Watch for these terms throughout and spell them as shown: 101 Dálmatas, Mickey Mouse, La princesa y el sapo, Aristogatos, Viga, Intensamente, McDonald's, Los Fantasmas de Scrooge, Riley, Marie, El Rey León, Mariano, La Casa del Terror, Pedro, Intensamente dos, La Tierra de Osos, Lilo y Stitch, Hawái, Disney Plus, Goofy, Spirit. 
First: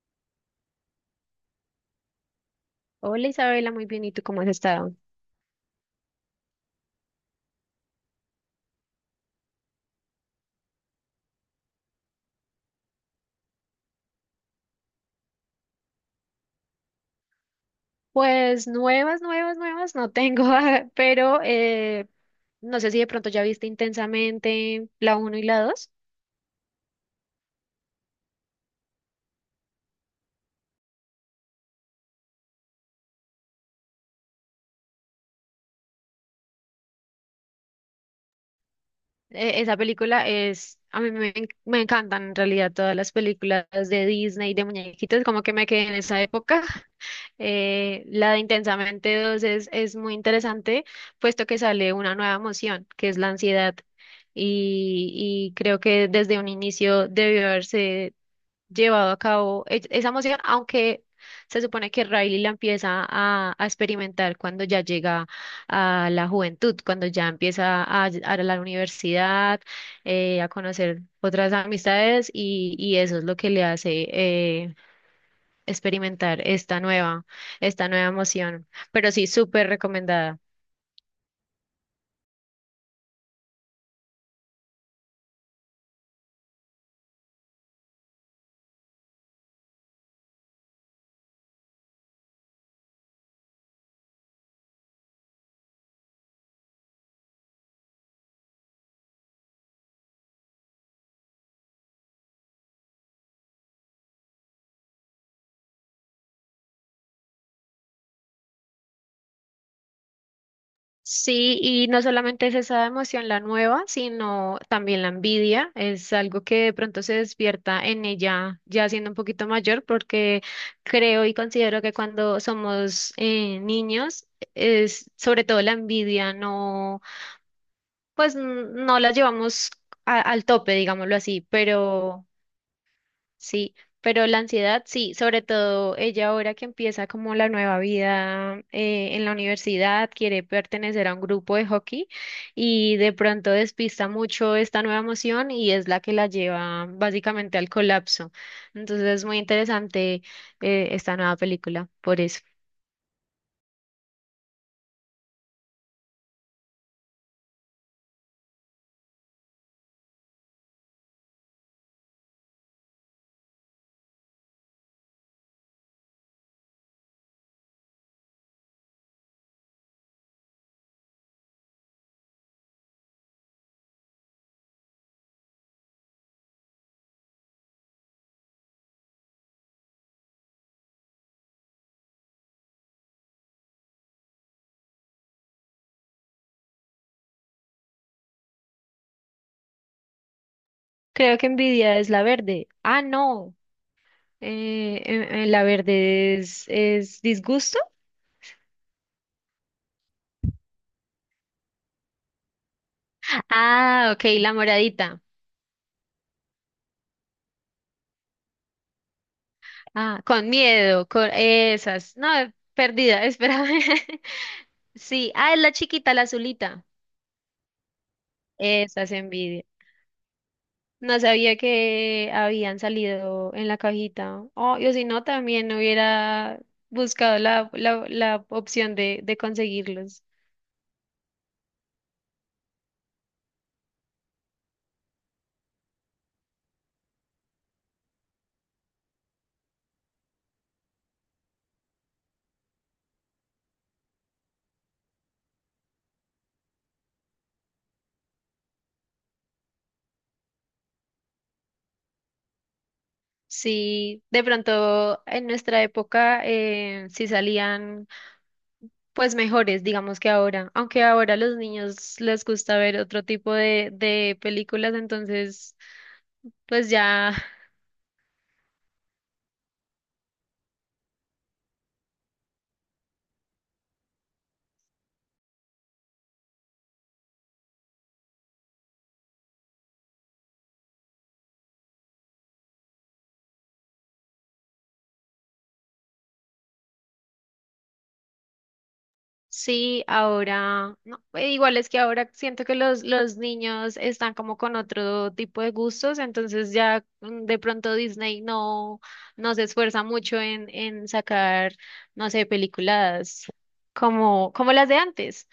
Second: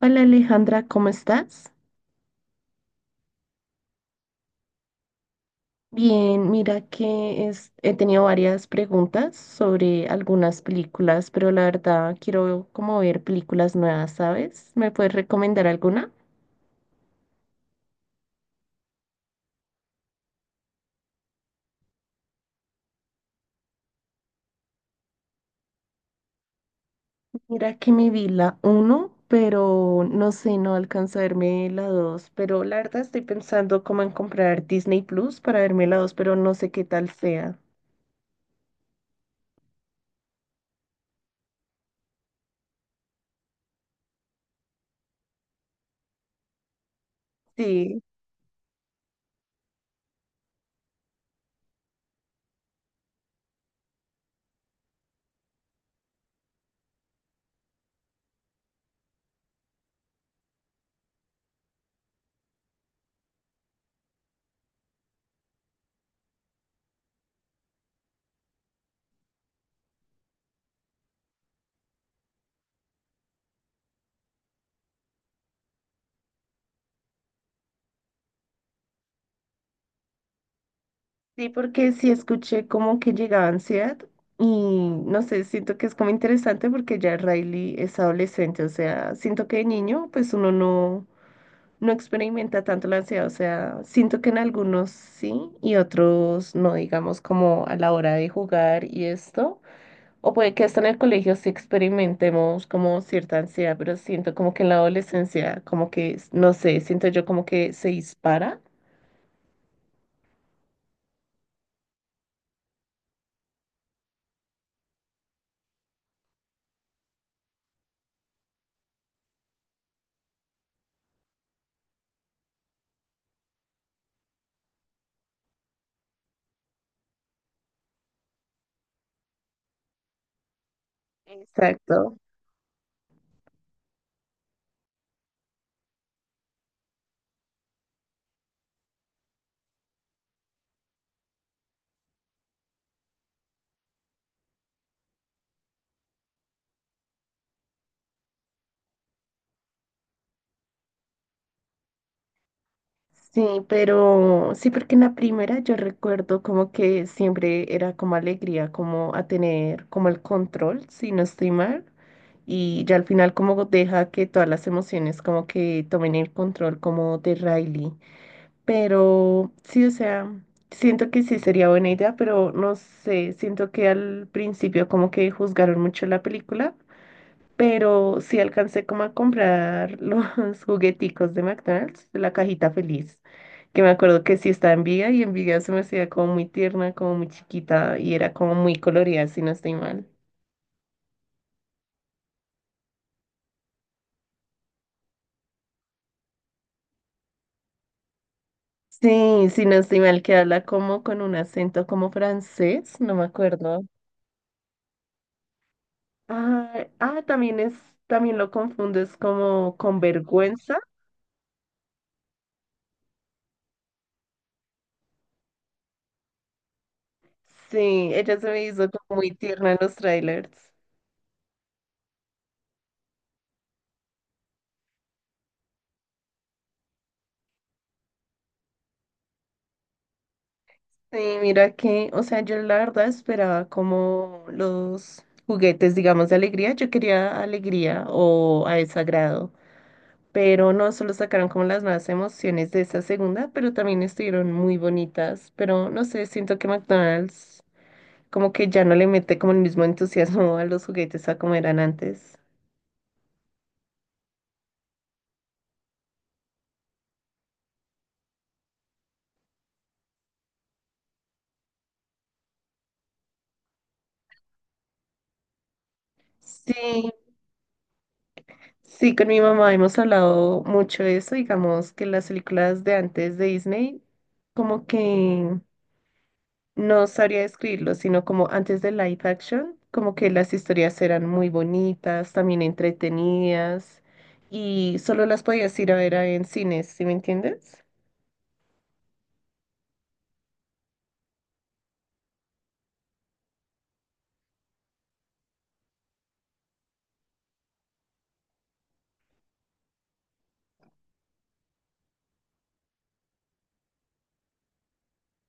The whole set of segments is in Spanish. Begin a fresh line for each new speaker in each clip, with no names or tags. Hola Alejandra, ¿cómo estás?
Hola Isabela, muy bien. ¿Y tú cómo has estado?
Bien, mira que he tenido varias preguntas sobre algunas películas, pero la verdad quiero como ver películas nuevas, ¿sabes? ¿Me puedes recomendar alguna?
Pues nuevas, nuevas, nuevas no tengo, pero no sé si de pronto ya viste Intensamente la uno y la dos.
Mira que me vi la uno, pero no sé, no alcanzo a verme la 2, pero la verdad estoy pensando como en comprar Disney Plus para verme la 2, pero no sé qué tal sea.
Esa película es, a mí me, me encantan en realidad todas las películas de Disney, de muñequitos, como que me quedé en esa época.
Sí.
La de Intensamente dos es muy interesante, puesto que sale una nueva emoción, que es la ansiedad. Y creo que desde un inicio debió haberse llevado a cabo esa emoción, aunque se supone que Riley la empieza a experimentar cuando ya llega a la juventud, cuando ya empieza a la universidad, a conocer otras amistades y eso es lo que le hace experimentar esta nueva emoción. Pero sí, súper recomendada.
Sí, porque sí escuché como que llegaba ansiedad y no sé, siento que es como interesante porque ya Riley es adolescente, o sea, siento que de niño pues uno no, no experimenta tanto la ansiedad, o sea, siento que en algunos sí y otros no, digamos como a la hora de jugar y esto, o puede que hasta en el colegio sí experimentemos como cierta ansiedad, pero siento como que en la adolescencia como que, no sé, siento yo como que se dispara.
Sí, y no solamente es esa emoción la nueva, sino también la envidia. Es algo que de pronto se despierta en ella ya siendo un poquito mayor, porque creo y considero que cuando somos niños, es sobre todo la envidia, no, pues no la llevamos al tope, digámoslo así,
Exacto.
pero sí, pero la ansiedad, sí, sobre todo ella ahora que empieza como la nueva vida en la universidad, quiere pertenecer a un grupo de hockey y de pronto despista mucho esta nueva emoción y es la que la lleva básicamente al colapso. Entonces es muy interesante esta nueva película, por eso.
Sí, pero sí, porque en la primera yo recuerdo como que siempre era como alegría, como a tener como el control, si no estoy mal, y ya al final como deja que todas las emociones como que tomen el control como de Riley. Pero sí, o sea, siento que sí sería buena idea, pero no sé, siento que al principio como que juzgaron mucho la película, pero sí alcancé como a comprar los jugueticos de McDonald's, la cajita feliz, que me acuerdo que sí estaba en Viga y en Viga se me hacía como muy tierna, como muy chiquita y era como muy colorida, si no estoy mal.
Creo que Envidia es la verde. Ah, no, la verde es disgusto.
Sí, si no estoy mal, que habla como con un acento como francés, no me acuerdo.
Ah, ok, la moradita.
Ah, ah, también es, también lo confundo, es como con
Ah, con
vergüenza.
miedo, con esas. No, perdida, espérame. Sí, ah, es la chiquita, la azulita.
Sí, ella se me hizo
Esas
como muy
envidia.
tierna en los trailers.
No sabía que habían salido en la cajita. Oh, yo si no, también hubiera buscado la opción de conseguirlos.
Sí, mira que, o sea, yo la verdad esperaba como los juguetes, digamos, de alegría. Yo quería alegría o a desagrado, pero no, solo sacaron como las nuevas emociones de esa segunda, pero también estuvieron muy bonitas. Pero no sé, siento que McDonald's como que ya no le mete como el mismo entusiasmo a los juguetes a como eran antes.
Sí, de pronto en nuestra época sí salían pues mejores, digamos que ahora. Aunque ahora a los niños les gusta ver otro tipo de películas, entonces. Pues
Sí,
ya,
sí, con mi mamá hemos hablado mucho de eso, digamos que las películas de antes de Disney, como que... No sabría describirlo, sino como antes de live action, como que las historias eran muy bonitas, también entretenidas, y solo las podías ir a ver a en cines, ¿sí me entiendes?
sí, ahora, no, igual es que ahora siento que los niños están como con otro tipo de gustos, entonces ya de pronto Disney no, no se esfuerza mucho en sacar, no sé, películas como las de antes.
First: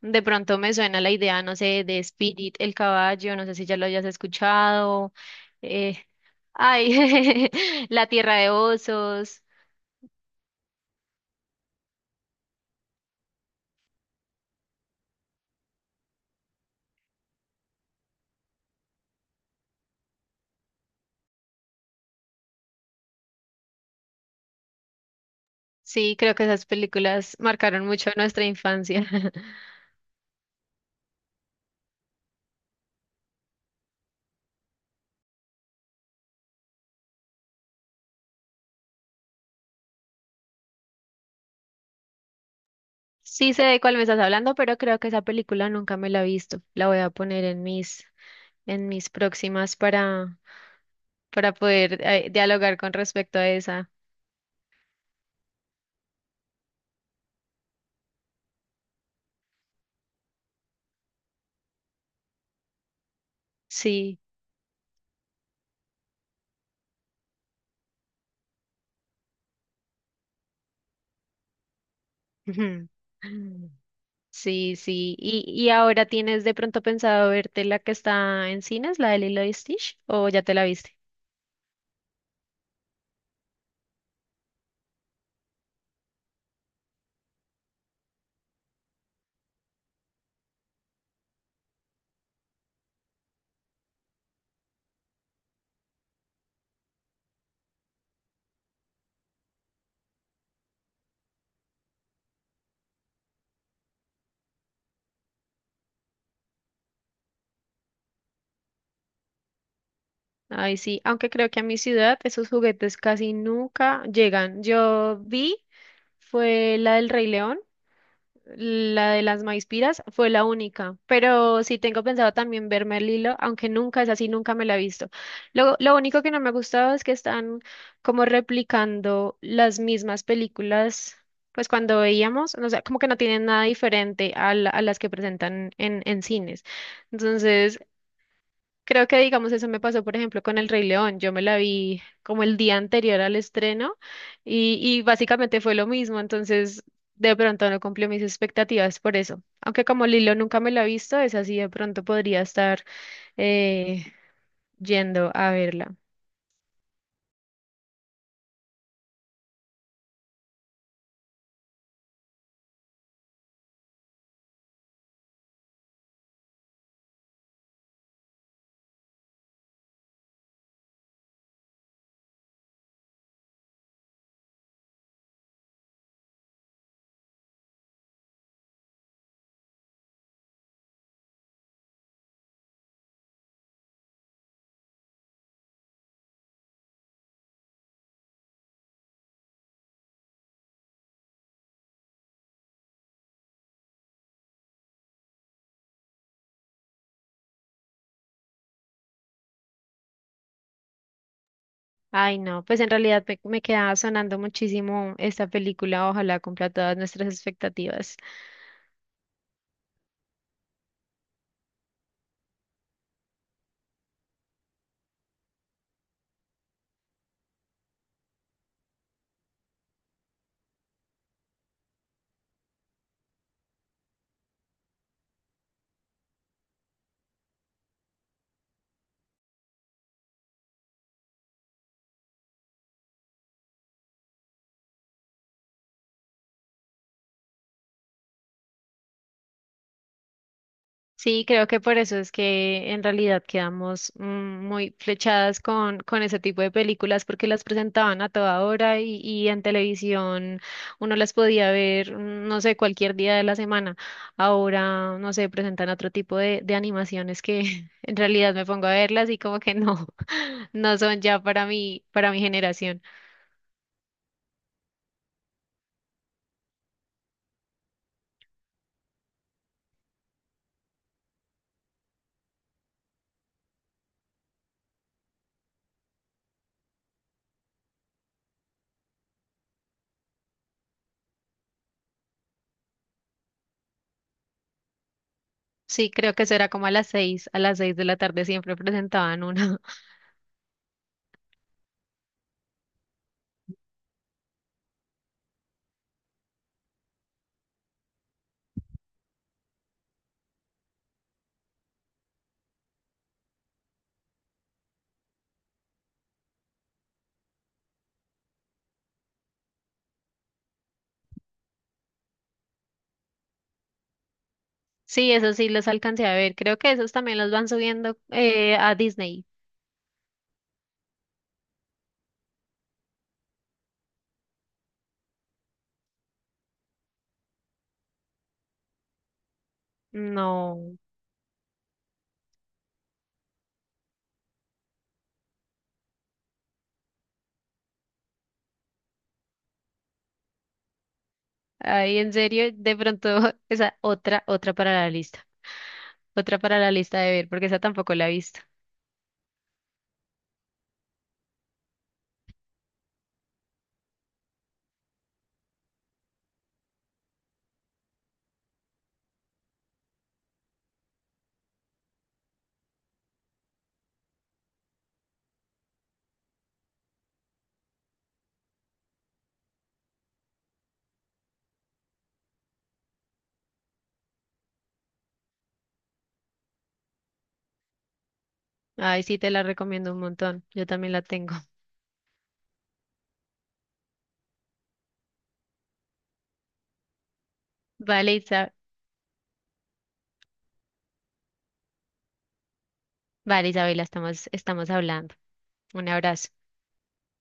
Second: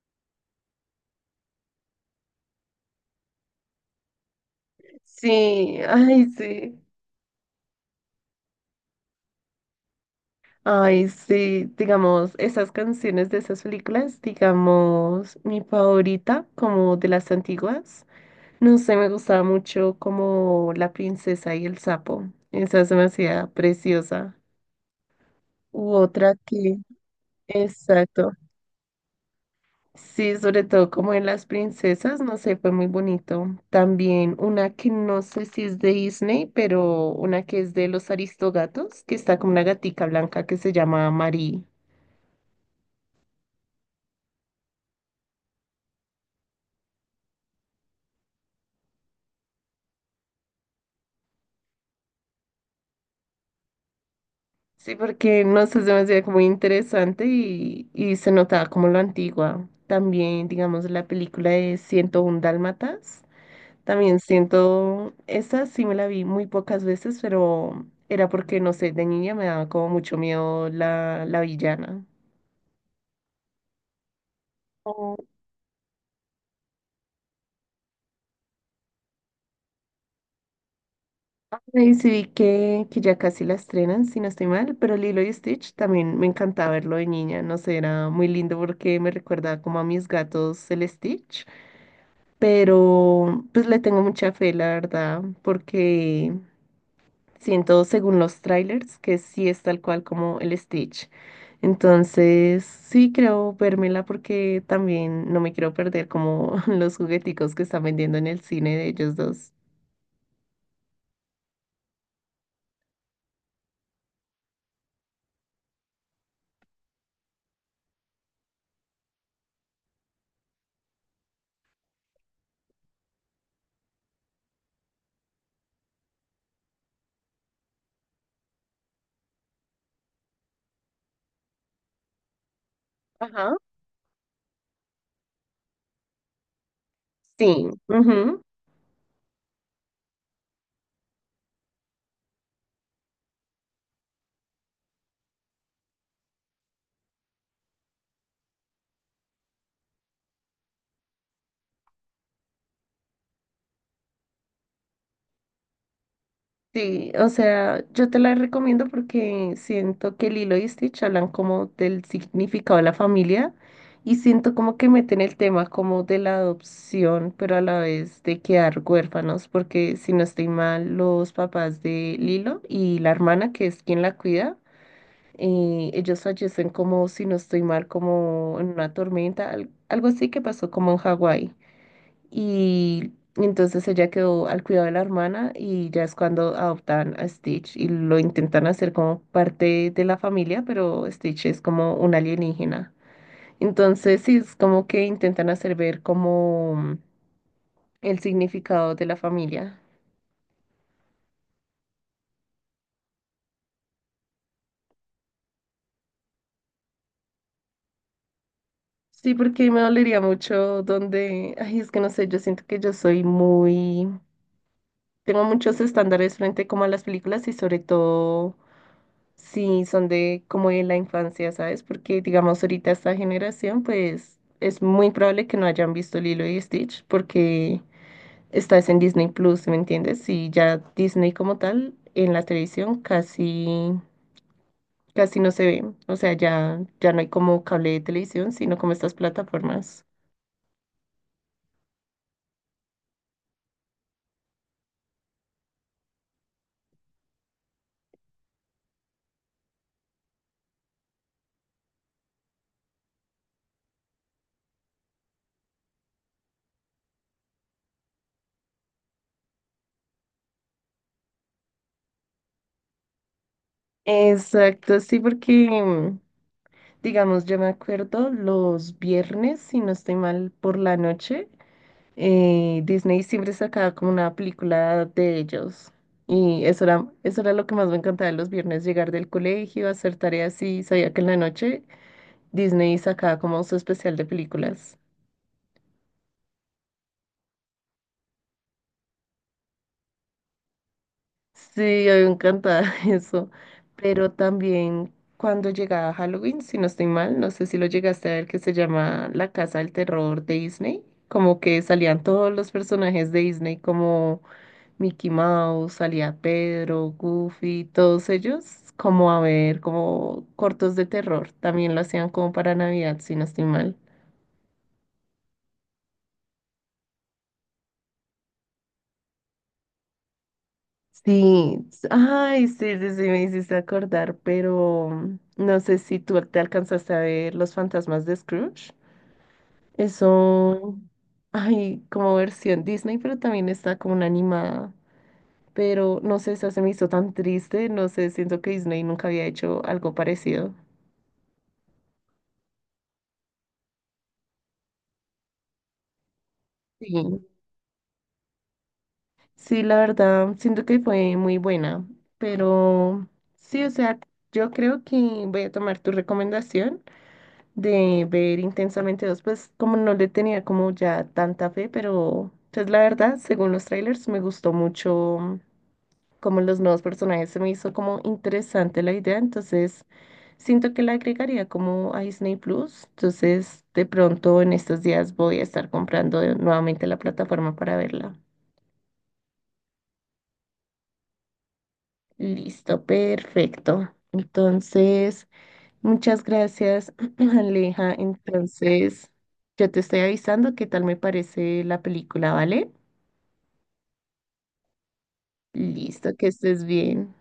De pronto me suena la idea, no sé, de Spirit, el caballo, no sé si ya lo hayas escuchado,
Sí,
eh,
ay, sí.
ay, La Tierra de Osos.
Ay, sí, digamos, esas canciones de esas películas, digamos, mi favorita, como de las antiguas, no sé, me gustaba mucho como La princesa y el sapo, esa se me hacía preciosa. U
Sí,
otra
creo que esas
que,
películas marcaron mucho
exacto.
nuestra infancia.
Sí, sobre todo como en las princesas, no sé, fue muy bonito. También una que no sé si es de Disney, pero una que es de los Aristogatos, que está como una gatica blanca que se llama Marie.
Sí sé de cuál me estás hablando, pero creo que esa película nunca me la he visto. La voy a poner en mis, próximas para poder dialogar con respecto a esa.
Sí, porque no sé, se me hacía como muy interesante y se notaba como lo antigua. También, digamos, la película de 101 Dálmatas.
Sí.
También siento, esa sí me la vi muy pocas veces, pero era porque, no sé, de niña me daba como mucho miedo la, la villana.
Sí, sí. ¿Y ahora tienes de pronto pensado verte la que está en cines, la de Lilo y Stitch, o ya te la viste?
Y sí, vi que ya casi la estrenan, si no estoy mal, pero Lilo y Stitch también me encantaba verlo de niña, no sé, era muy lindo porque me recordaba como a mis gatos el Stitch, pero pues le tengo mucha fe, la verdad, porque siento según los trailers que sí es tal cual como el Stitch. Entonces, sí creo vérmela porque también no me quiero perder como los jugueticos que están vendiendo en el cine de ellos dos.
Ay, sí, aunque creo que a mi ciudad esos juguetes casi nunca llegan. Yo vi, fue la del Rey León, la de las Maispiras fue la única, pero sí tengo pensado también verme el hilo, aunque nunca es así, nunca me la he visto. Lo único que no me ha gustado es que están como replicando las mismas películas, pues cuando veíamos, o sea, como que no tienen
Ajá.
nada diferente a, a las que presentan en cines.
Sí.
Entonces, creo que, digamos, eso me pasó, por ejemplo, con El Rey León. Yo me la vi como el día anterior al estreno y básicamente fue lo mismo. Entonces, de pronto no cumplió mis expectativas por eso. Aunque como Lilo nunca me la he visto, es así, de pronto podría estar eh, yendo a verla.
Sí, o sea, yo te la recomiendo porque siento que Lilo y Stitch hablan como del significado de la familia y siento como que meten el tema como de la adopción, pero a la vez de quedar huérfanos, porque si no estoy mal, los papás de Lilo y la hermana, que es quien la cuida, ellos fallecen como, si no estoy mal, como en una tormenta, algo así que pasó como en Hawái. Y entonces ella quedó al cuidado de la hermana y ya es cuando adoptan a Stitch y lo intentan hacer como parte de la familia, pero Stitch es como un alienígena. Entonces sí, es como que intentan hacer ver como el significado de la familia.
Ay, no, pues en realidad me queda sonando muchísimo esta película. Ojalá cumpla todas nuestras expectativas.
Sí, porque me dolería mucho donde, ay, es que no sé, yo siento que yo soy muy, tengo muchos estándares frente como a las películas y sobre todo sí, son de como de la infancia, ¿sabes? Porque digamos ahorita esta generación, pues es muy probable que no hayan visto Lilo y Stitch porque estás en Disney Plus, ¿me entiendes? Y ya Disney como tal en la televisión casi casi no se ve, o sea, ya no hay como cable de televisión, sino como estas plataformas.
Sí, creo que por eso es que en realidad quedamos muy flechadas con ese tipo de películas porque las presentaban a toda hora y en televisión uno las podía ver, no sé, cualquier día de la semana. Ahora, no sé, presentan otro tipo de animaciones que en realidad me pongo a verlas y como que no, no son ya para mí, para mi generación.
Exacto, sí, porque digamos, yo me acuerdo los viernes, si no estoy mal, por la noche. Disney siempre sacaba como una película de ellos. Y eso era lo que más me encantaba los viernes, llegar del colegio, hacer tareas y sabía que en la noche Disney sacaba como su especial de películas.
Sí, creo que eso era como a las 6, a las 6 de la tarde siempre presentaban una.
Sí, a mí me encantaba eso. Pero también cuando llegaba Halloween, si no estoy mal, no sé si lo llegaste a ver, que se llama La Casa del Terror de Disney. Como que salían todos los personajes de Disney como Mickey Mouse, salía Pedro, Goofy, todos ellos, como a ver, como cortos de terror. También lo hacían como para Navidad, si no estoy mal.
Sí, eso sí los alcancé a ver. Creo que esos también los van subiendo a Disney.
Sí, ay, sí, sí, sí, me hiciste acordar, pero no sé si tú te alcanzaste a ver Los Fantasmas de Scrooge. Eso,
No,
ay, como versión Disney, pero también está como una animada. Pero no sé, esa se me hizo tan triste, no sé, siento que Disney nunca había hecho algo parecido.
ahí en serio, de pronto esa otra para la lista, otra para la lista de
Sí.
ver, porque esa tampoco la he visto.
Sí, la verdad, siento que fue muy buena, pero sí, o sea, yo creo que voy a tomar tu recomendación de ver Intensamente dos, pues como no le tenía como ya tanta fe, pero pues la verdad, según los trailers, me gustó mucho como los nuevos personajes, se me hizo como interesante la idea, entonces siento que la agregaría como a Disney Plus, entonces de pronto en estos días voy a estar comprando nuevamente la plataforma para verla.
Ay, sí, te la recomiendo un montón. Yo también la tengo.
Listo, perfecto. Entonces, muchas gracias, Aleja.
Vale, Isa-
Entonces, yo te estoy avisando qué tal me parece la película, ¿vale?
vale, Isabela, estamos hablando. Un
Listo, que
abrazo.
estés bien.